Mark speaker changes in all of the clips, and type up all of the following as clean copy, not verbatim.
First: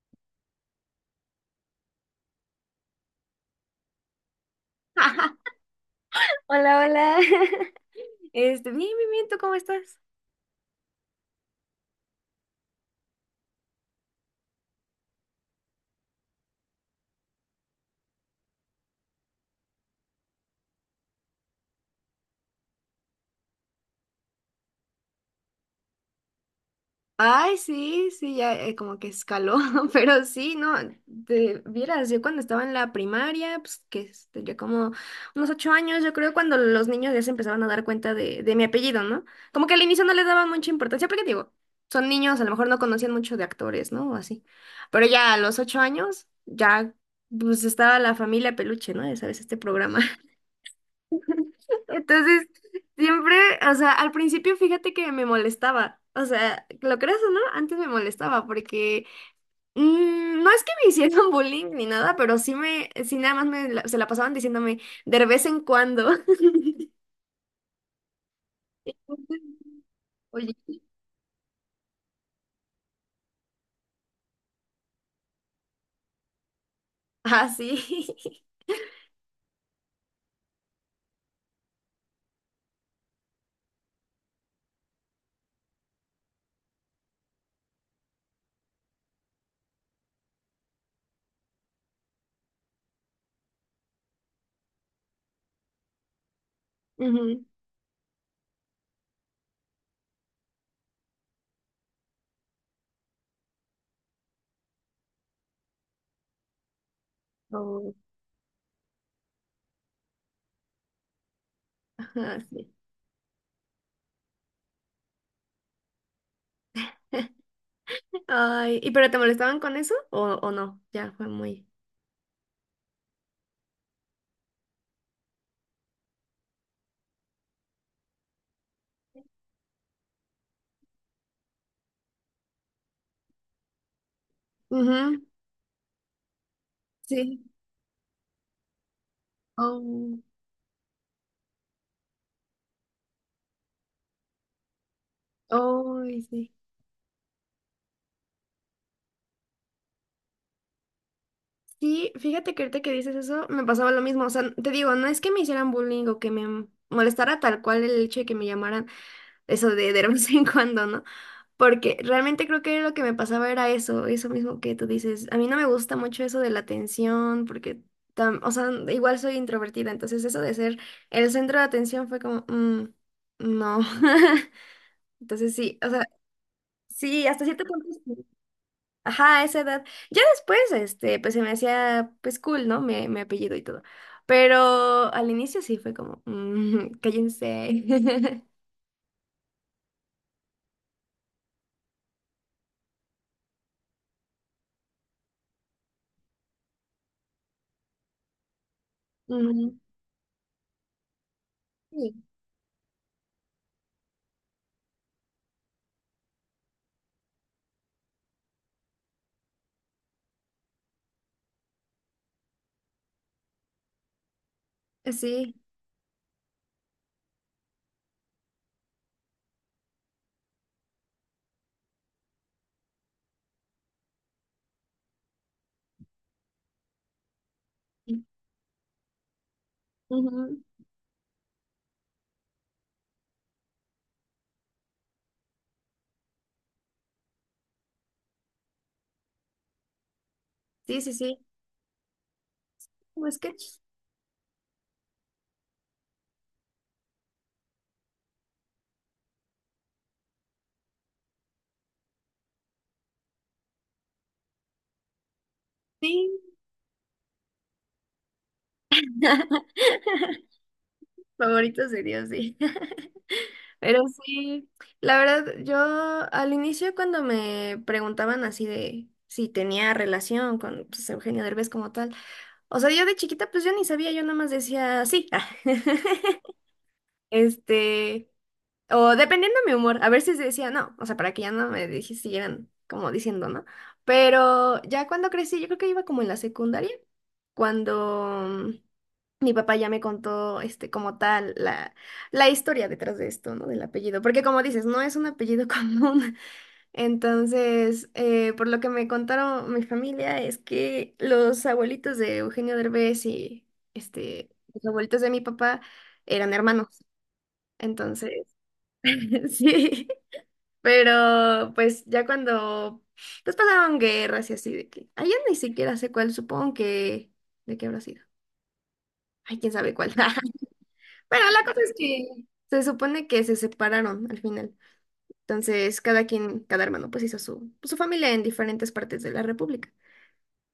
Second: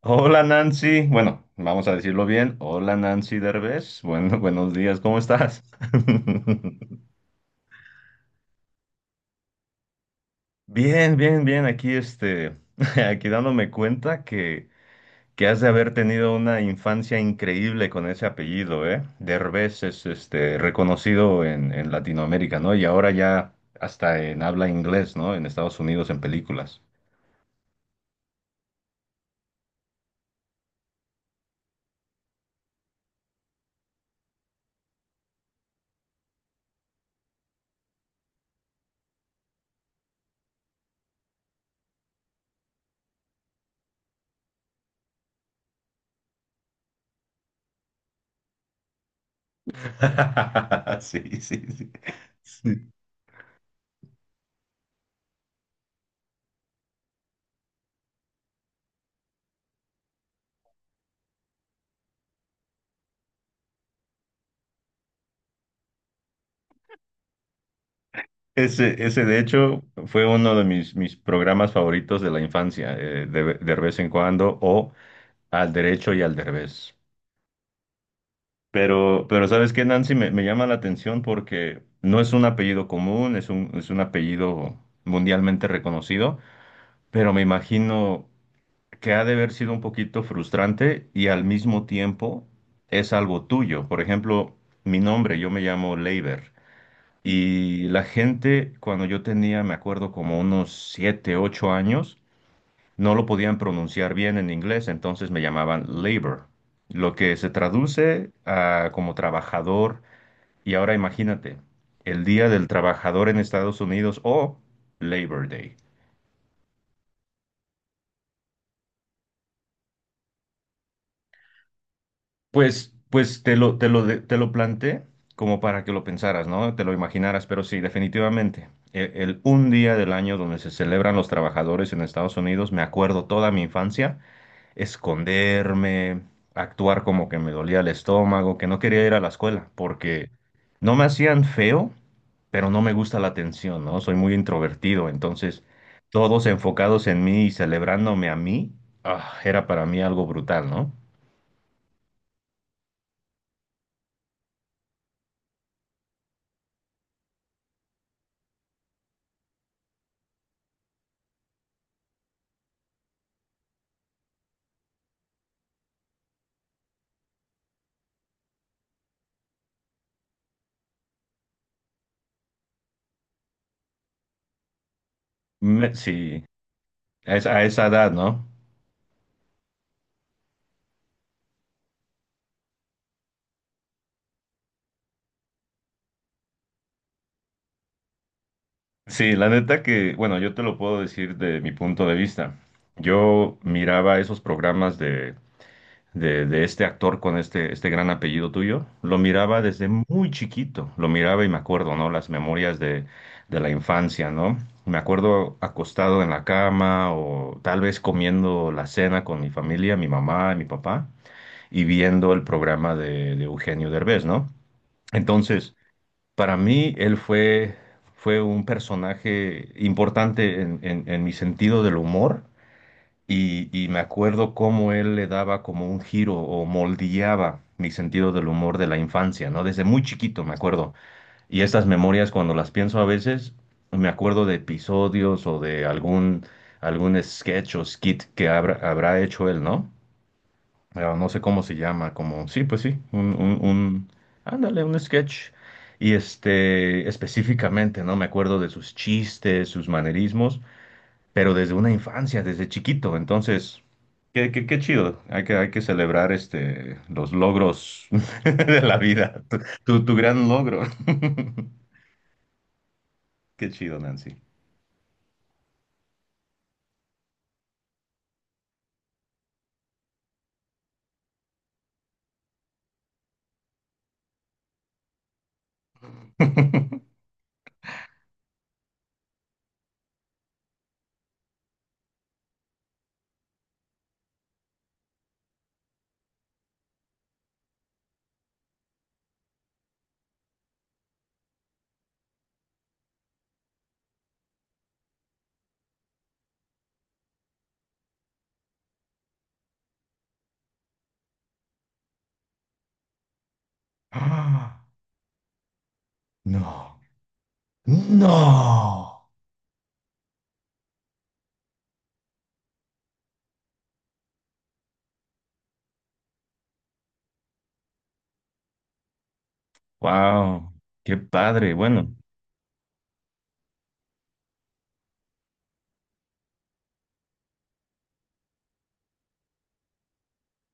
Speaker 1: Hola Nancy, bueno, vamos a decirlo bien. Hola Nancy Derbez, bueno, buenos días, ¿cómo estás?
Speaker 2: Hola, hola. Bien, bien, bien, ¿tú cómo estás?
Speaker 1: Bien, bien, bien, aquí este, aquí dándome cuenta que has de haber tenido una infancia increíble con ese apellido, ¿eh? Derbez es este, reconocido en Latinoamérica, ¿no? Y ahora ya hasta en habla inglés, ¿no? En Estados Unidos, en películas.
Speaker 2: Ay, sí, sí, ya como que escaló, pero sí, no, te vieras, yo cuando estaba en la primaria, pues tendría como unos 8 años, yo creo cuando los niños ya se empezaban a dar cuenta de mi apellido, ¿no? Como que al inicio no les daban mucha importancia, porque digo, son niños, a lo mejor no conocían mucho de actores, ¿no? O así. Pero ya a los 8 años, ya, pues estaba La Familia Peluche, ¿no? Ya sabes, este programa.
Speaker 1: Sí, sí, sí.
Speaker 2: Entonces,
Speaker 1: Sí.
Speaker 2: siempre, o sea, al principio fíjate que me molestaba. O sea, lo creas o no, antes me molestaba porque no es que me hicieran bullying ni nada, pero sí nada más se la pasaban diciéndome de vez en cuando.
Speaker 1: Ese de hecho fue
Speaker 2: Oye,
Speaker 1: uno de mis programas favoritos de la infancia, de vez en cuando, o al derecho y al derbez.
Speaker 2: ah, sí.
Speaker 1: Pero ¿sabes qué, Nancy? Me llama la atención porque no es un apellido común, es un apellido mundialmente reconocido, pero me imagino que ha de haber sido un poquito frustrante y al mismo tiempo es algo tuyo. Por ejemplo, mi nombre, yo me llamo Leiber.
Speaker 2: Ujú.
Speaker 1: Y la gente, cuando yo tenía, me acuerdo, como unos 7 8 años, no lo podían pronunciar bien en inglés, entonces me llamaban labor, lo que se
Speaker 2: Oh,
Speaker 1: traduce a como trabajador. Y ahora imagínate, el
Speaker 2: ajá,
Speaker 1: Día del
Speaker 2: sí.
Speaker 1: Trabajador en Estados Unidos o Labor Day.
Speaker 2: Ay, ¿y pero te molestaban con eso o no? Ya fue muy.
Speaker 1: Pues te lo planteé como para que lo pensaras, ¿no? Te lo imaginaras, pero sí, definitivamente. El un día del año donde se celebran los trabajadores en Estados Unidos, me acuerdo toda mi infancia
Speaker 2: Ujú.
Speaker 1: esconderme, actuar como que
Speaker 2: Sí.
Speaker 1: me dolía el estómago, que no quería ir a la escuela,
Speaker 2: Oh,
Speaker 1: porque no me hacían feo, pero no me gusta la atención, ¿no? Soy muy introvertido, entonces
Speaker 2: ay,
Speaker 1: todos
Speaker 2: sí.
Speaker 1: enfocados en mí y celebrándome a mí, ah, era para mí algo brutal, ¿no?
Speaker 2: Sí, fíjate que ahorita que dices eso, me pasaba lo mismo. O sea, te digo, no es que me hicieran bullying o que me molestara tal cual el hecho de que me llamaran eso de vez en cuando, ¿no? Porque realmente creo que lo que me pasaba era eso, eso mismo que tú dices. A mí no me gusta mucho eso de la atención, porque, o sea, igual soy introvertida, entonces eso de ser el centro de atención fue como, "Mm, no." Entonces sí, o
Speaker 1: Me-
Speaker 2: sea,
Speaker 1: sí,
Speaker 2: sí,
Speaker 1: a
Speaker 2: hasta
Speaker 1: esa, a
Speaker 2: cierto
Speaker 1: esa
Speaker 2: punto.
Speaker 1: edad,
Speaker 2: Sí.
Speaker 1: ¿no?
Speaker 2: Ajá, a esa edad. Ya después, pues se me hacía, pues cool, ¿no? Me apellido y todo. Pero al inicio sí fue como, "Mm, cállense."
Speaker 1: Sí, la neta que, bueno, yo te lo puedo decir de mi punto de vista. Yo miraba esos programas de este actor con este gran apellido tuyo, lo miraba
Speaker 2: Ujú.
Speaker 1: desde muy chiquito, lo miraba y me acuerdo, ¿no? Las
Speaker 2: Sí.
Speaker 1: memorias de la infancia, ¿no? Me acuerdo acostado en la cama o tal vez comiendo la cena con mi familia, mi mamá y mi papá, y viendo el programa de Eugenio Derbez, ¿no?
Speaker 2: Sí.
Speaker 1: Entonces, para mí, él fue un personaje importante en mi sentido del humor y me acuerdo cómo él le daba como un giro o moldeaba mi sentido del humor de la infancia, ¿no? Desde muy chiquito me
Speaker 2: Ujú.
Speaker 1: acuerdo. Y estas memorias, cuando las pienso a veces, me acuerdo de episodios o de algún sketch o skit que habrá hecho él, ¿no?
Speaker 2: Sí, sí,
Speaker 1: Pero no sé
Speaker 2: sí.
Speaker 1: cómo se llama, como, sí, pues sí,
Speaker 2: Como sketch.
Speaker 1: ándale, un sketch. Y este, específicamente, ¿no? Me acuerdo de sus chistes, sus manerismos pero desde una infancia, desde chiquito. Entonces, qué chido. Hay que celebrar
Speaker 2: Sí.
Speaker 1: este, los logros de la vida. Tu gran logro.
Speaker 2: Favoritos de Dios, sí.
Speaker 1: Qué chido,
Speaker 2: Pero
Speaker 1: Nancy.
Speaker 2: sí, la verdad, yo al inicio cuando me preguntaban así de si tenía relación con pues, Eugenio Derbez como tal, o sea, yo de chiquita pues yo ni sabía, yo nada más decía sí. Este, o dependiendo de mi humor, a ver si decía no, o sea, para que ya no siguieran como diciendo no. Pero ya cuando crecí, yo creo que iba como en la secundaria, cuando mi papá ya me contó, como tal, la historia detrás de esto, ¿no? Del apellido, porque como dices, no es un apellido común. Entonces, por lo que me contaron mi familia, es que los abuelitos de Eugenio Derbez
Speaker 1: Ah,
Speaker 2: los abuelitos de mi papá eran hermanos.
Speaker 1: no,
Speaker 2: Entonces,
Speaker 1: no.
Speaker 2: sí, pero pues ya cuando pues pasaron guerras y así de que allá ni siquiera sé cuál, supongo que de qué habrá sido. Ay, quién sabe cuál.
Speaker 1: Wow, qué
Speaker 2: Pero la
Speaker 1: padre.
Speaker 2: cosa es
Speaker 1: Bueno,
Speaker 2: que se supone que se separaron al final. Entonces, cada quien, cada hermano pues hizo su familia en diferentes partes de la República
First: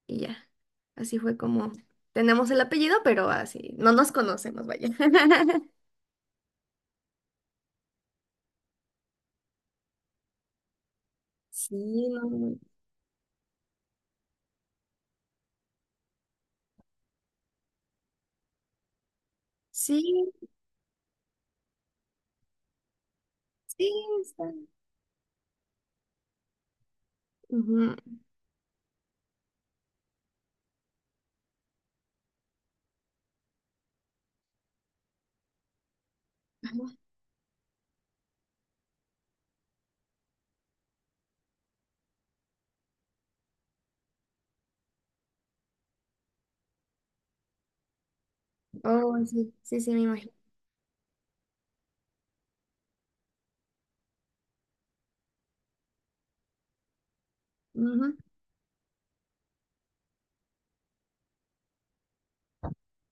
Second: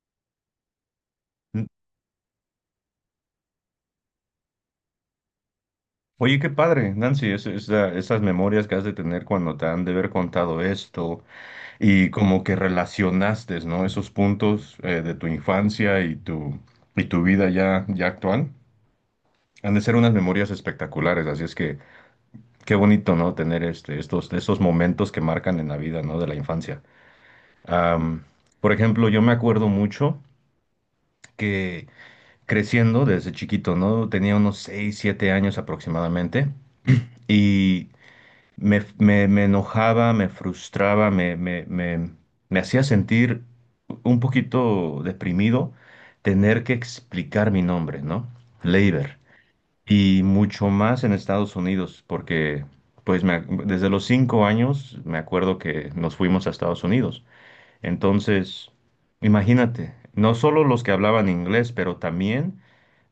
Speaker 2: y ya. Así fue
Speaker 1: n-
Speaker 2: como tenemos el apellido, pero así no nos conocemos, vaya.
Speaker 1: oye, qué padre, Nancy, esas memorias que has de tener cuando te han de haber contado esto.
Speaker 2: Sí,
Speaker 1: Y
Speaker 2: no,
Speaker 1: como que
Speaker 2: no.
Speaker 1: relacionaste, ¿no? Esos puntos de tu infancia y tu vida ya actual. Han de ser
Speaker 2: Sí,
Speaker 1: unas memorias espectaculares, así es que qué bonito, ¿no? Tener
Speaker 2: sí,
Speaker 1: este, estos,
Speaker 2: está.
Speaker 1: estos momentos que marcan en la vida, ¿no? De la infancia.
Speaker 2: Ujú.
Speaker 1: Am, por ejemplo, yo me acuerdo mucho que creciendo desde chiquito, ¿no? Tenía unos 6 7 años aproximadamente y me enojaba, me frustraba, me hacía sentir un poquito deprimido tener que explicar mi nombre, ¿no?
Speaker 2: Oh,
Speaker 1: Leiber.
Speaker 2: sí, sí, sí, me
Speaker 1: Y
Speaker 2: imagino.
Speaker 1: mucho más en Estados Unidos, porque pues desde los 5 años me acuerdo que nos fuimos a Estados Unidos.
Speaker 2: Ujú.
Speaker 1: Entonces, imagínate, no solo los que hablaban inglés, pero también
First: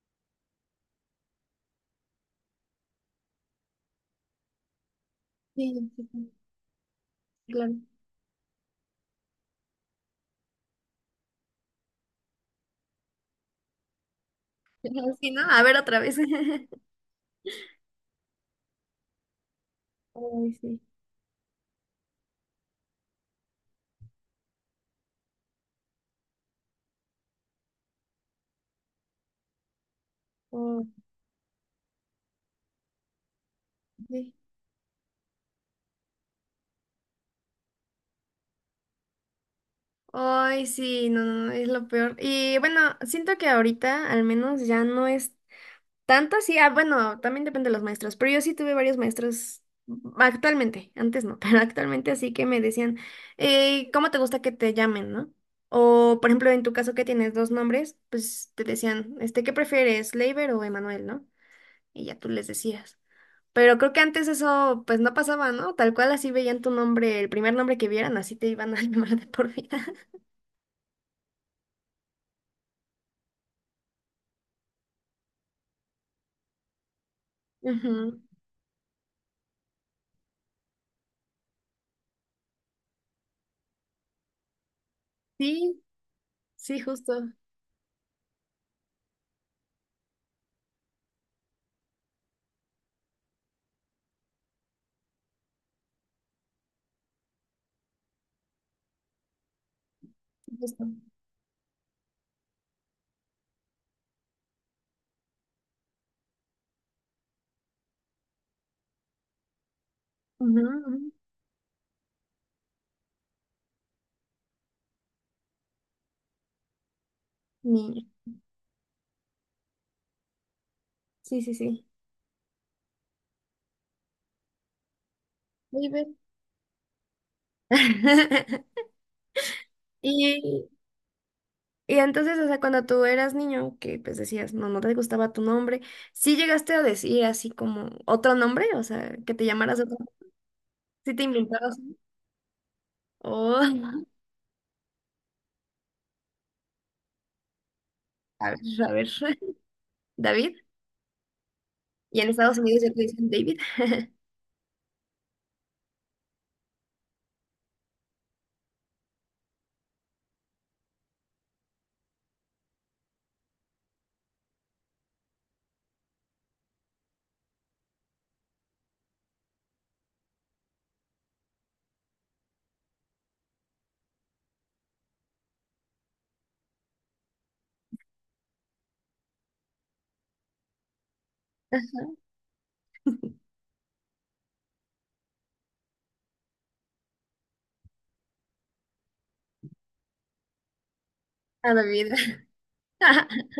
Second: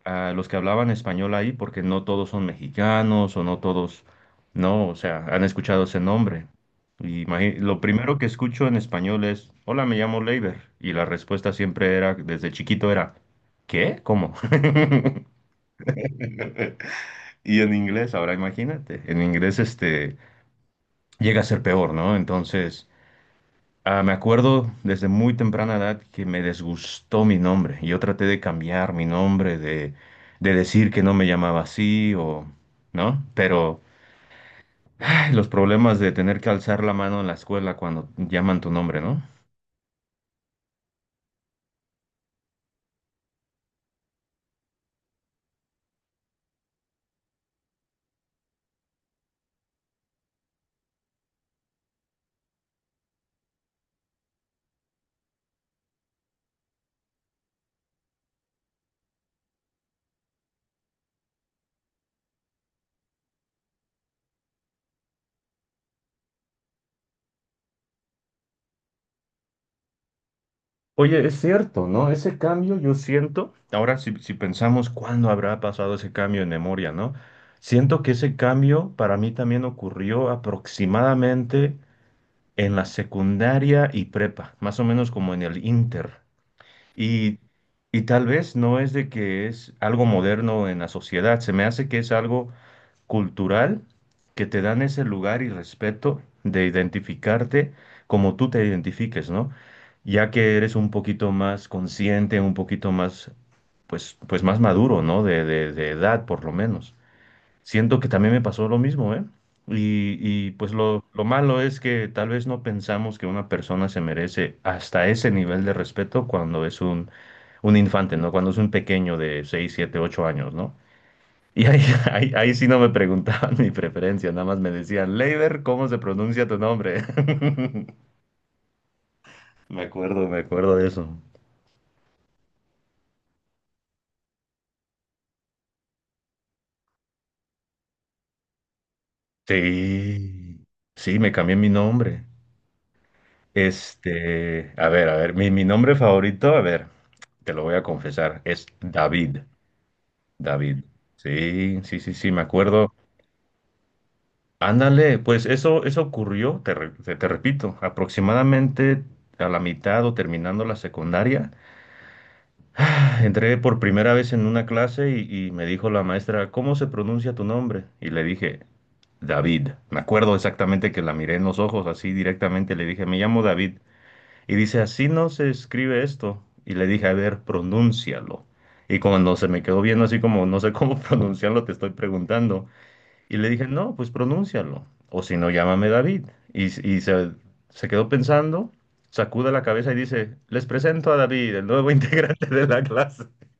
Speaker 1: a los que hablaban español ahí, porque no todos son mexicanos o no todos, no, o sea, han escuchado
Speaker 2: Sí,
Speaker 1: ese
Speaker 2: sí, sí,
Speaker 1: nombre. Y
Speaker 2: claro.
Speaker 1: lo primero que escucho en español es, hola, me llamo Leiber. Y la respuesta siempre era, desde chiquito era, ¿qué? ¿Cómo?
Speaker 2: Ajá, sí, ¿no? A ver otra vez.
Speaker 1: Y en inglés, ahora imagínate, en inglés este
Speaker 2: Ay, sí.
Speaker 1: llega a ser peor, ¿no? Entonces. Ah, me acuerdo desde muy temprana edad que me desgustó mi nombre. Yo traté de cambiar mi nombre, de
Speaker 2: Oh,
Speaker 1: decir que no me llamaba así o, ¿no? Pero
Speaker 2: sí.
Speaker 1: ay, los problemas de tener que alzar la mano en la escuela cuando llaman tu nombre, ¿no?
Speaker 2: Ay, sí, no, no, no, es lo peor. Y bueno, siento que ahorita al menos ya no es tanto así. Ah, bueno, también depende de los maestros, pero yo sí tuve varios maestros actualmente, antes no, pero actualmente así que me decían, ¿cómo te gusta que te llamen, no? O, por ejemplo, en tu caso que tienes dos nombres, pues te decían, ¿qué prefieres, Leiber o Emanuel, no? Y ya tú les decías. Pero creo que antes eso pues no pasaba, ¿no? Tal cual así veían tu nombre, el primer nombre que vieran, así te iban a llamar de por vida.
Speaker 1: Oye, es cierto, ¿no? Ese cambio yo siento. Ahora, si pensamos cuándo habrá pasado ese cambio en memoria, ¿no? Siento que
Speaker 2: Ujú.
Speaker 1: ese cambio para mí también ocurrió aproximadamente en la secundaria y prepa, más o menos como en el
Speaker 2: Sí,
Speaker 1: inter.
Speaker 2: sí,
Speaker 1: Y, y tal vez no es de que es algo moderno en la sociedad, se me hace que es algo cultural que te dan ese lugar y respeto de identificarte como tú te identifiques, ¿no? Ya que eres
Speaker 2: justo.
Speaker 1: un poquito más consciente, un poquito más, pues más maduro, ¿no? De edad, por lo menos. Siento que también me pasó lo mismo, ¿eh? Y, y,
Speaker 2: Ujú,
Speaker 1: pues
Speaker 2: ujú.
Speaker 1: lo malo es que tal vez no pensamos que una persona se merece hasta ese nivel de respeto cuando es un
Speaker 2: Niña.
Speaker 1: infante, ¿no? Cuando es un pequeño de 6 7 8 años, ¿no?
Speaker 2: Sí, sí,
Speaker 1: Y ahí,
Speaker 2: sí.
Speaker 1: ahí sí no me preguntaban mi preferencia, nada más me decían, Leiber, ¿cómo
Speaker 2: Muy
Speaker 1: se
Speaker 2: bien.
Speaker 1: pronuncia tu nombre? Me acuerdo, me
Speaker 2: Y,
Speaker 1: acuerdo de eso.
Speaker 2: y entonces, o sea, cuando tú eras niño, que pues decías, no, no te gustaba tu nombre, ¿sí llegaste a decir así como otro nombre? O sea, que te llamaras otro,
Speaker 1: Sí,
Speaker 2: ¿sí
Speaker 1: sí,
Speaker 2: te
Speaker 1: me cambié mi
Speaker 2: inventabas uno?
Speaker 1: nombre.
Speaker 2: O,
Speaker 1: Este, a ver, mi nombre favorito, a ver, te lo voy a confesar,
Speaker 2: a ver,
Speaker 1: es
Speaker 2: a ver,
Speaker 1: David.
Speaker 2: David.
Speaker 1: David. Sí, sí, sí,
Speaker 2: Y en
Speaker 1: sí, me
Speaker 2: Estados Unidos ya
Speaker 1: acuerdo.
Speaker 2: te dicen David,
Speaker 1: Ándale, pues eso ocurrió, te repito, aproximadamente a la mitad o terminando la secundaria. Entré por primera vez en una clase y me dijo la maestra, ¿cómo se pronuncia tu nombre? Y le dije, David. Me acuerdo exactamente que la miré en los ojos así directamente, le dije, me llamo David. Y dice, así no se escribe esto. Y le dije, a ver, pronúncialo. Y cuando se me quedó viendo así como, no sé cómo pronunciarlo, te estoy preguntando. Y le dije, no, pues pronúncialo. O si no, llámame David. Y se quedó pensando, sacude la cabeza y dice, les presento a David, el
Speaker 2: a
Speaker 1: nuevo
Speaker 2: David.
Speaker 1: integrante de la clase.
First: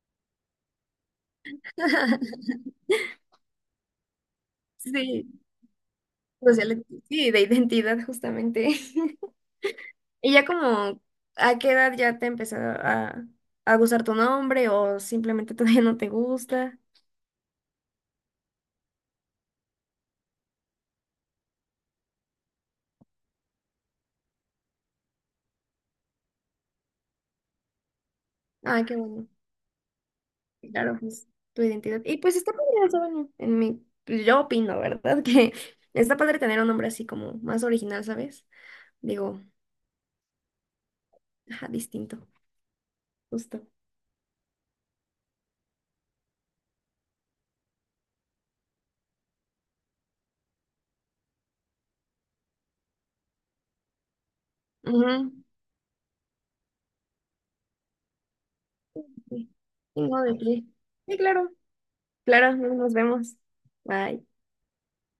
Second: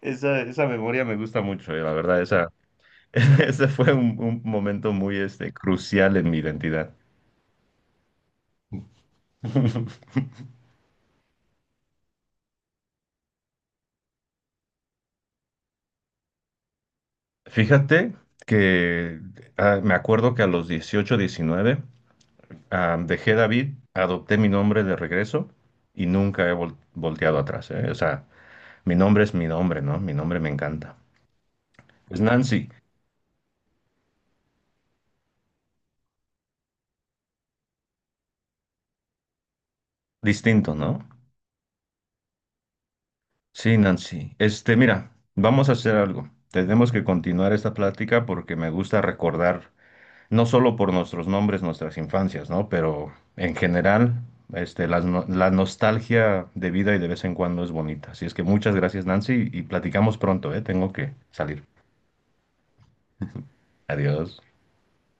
Speaker 1: Esa memoria me gusta mucho, la verdad, esa, ese fue un momento muy
Speaker 2: Sí,
Speaker 1: este, crucial en mi identidad.
Speaker 2: sí, de identidad justamente. Y ya como, ¿a qué edad ya te empezó a gustar tu nombre o simplemente todavía no te gusta?
Speaker 1: Fíjate que me acuerdo que a los 18, 19 dejé David, adopté mi nombre de regreso y nunca he volteado atrás, ¿eh? O sea,
Speaker 2: Ah,
Speaker 1: mi
Speaker 2: qué
Speaker 1: nombre
Speaker 2: bueno.
Speaker 1: es mi nombre, ¿no? Mi nombre me
Speaker 2: Claro,
Speaker 1: encanta.
Speaker 2: pues tu identidad. Y
Speaker 1: Pues
Speaker 2: pues está padre,
Speaker 1: Nancy,
Speaker 2: o sea, bueno, en mi, pues, yo opino, ¿verdad? Que está padre tener un nombre así como más original, ¿sabes? Digo,
Speaker 1: distinto, ¿no?
Speaker 2: ajá, distinto, justo.
Speaker 1: Sí, Nancy. Este, mira, vamos a hacer algo. Tenemos que continuar esta plática porque me gusta recordar no solo por nuestros nombres, nuestras infancias, ¿no? Pero en general, este, las no-
Speaker 2: Ujú.
Speaker 1: la, nostalgia de vida y de vez en cuando es bonita. Así es que muchas gracias, Nancy,
Speaker 2: Sí.
Speaker 1: y
Speaker 2: Sí,
Speaker 1: platicamos
Speaker 2: no, de
Speaker 1: pronto, ¿eh?
Speaker 2: qué.
Speaker 1: Tengo que
Speaker 2: Sí, claro.
Speaker 1: salir.
Speaker 2: Claro, nos vemos. Bye.
Speaker 1: Adiós.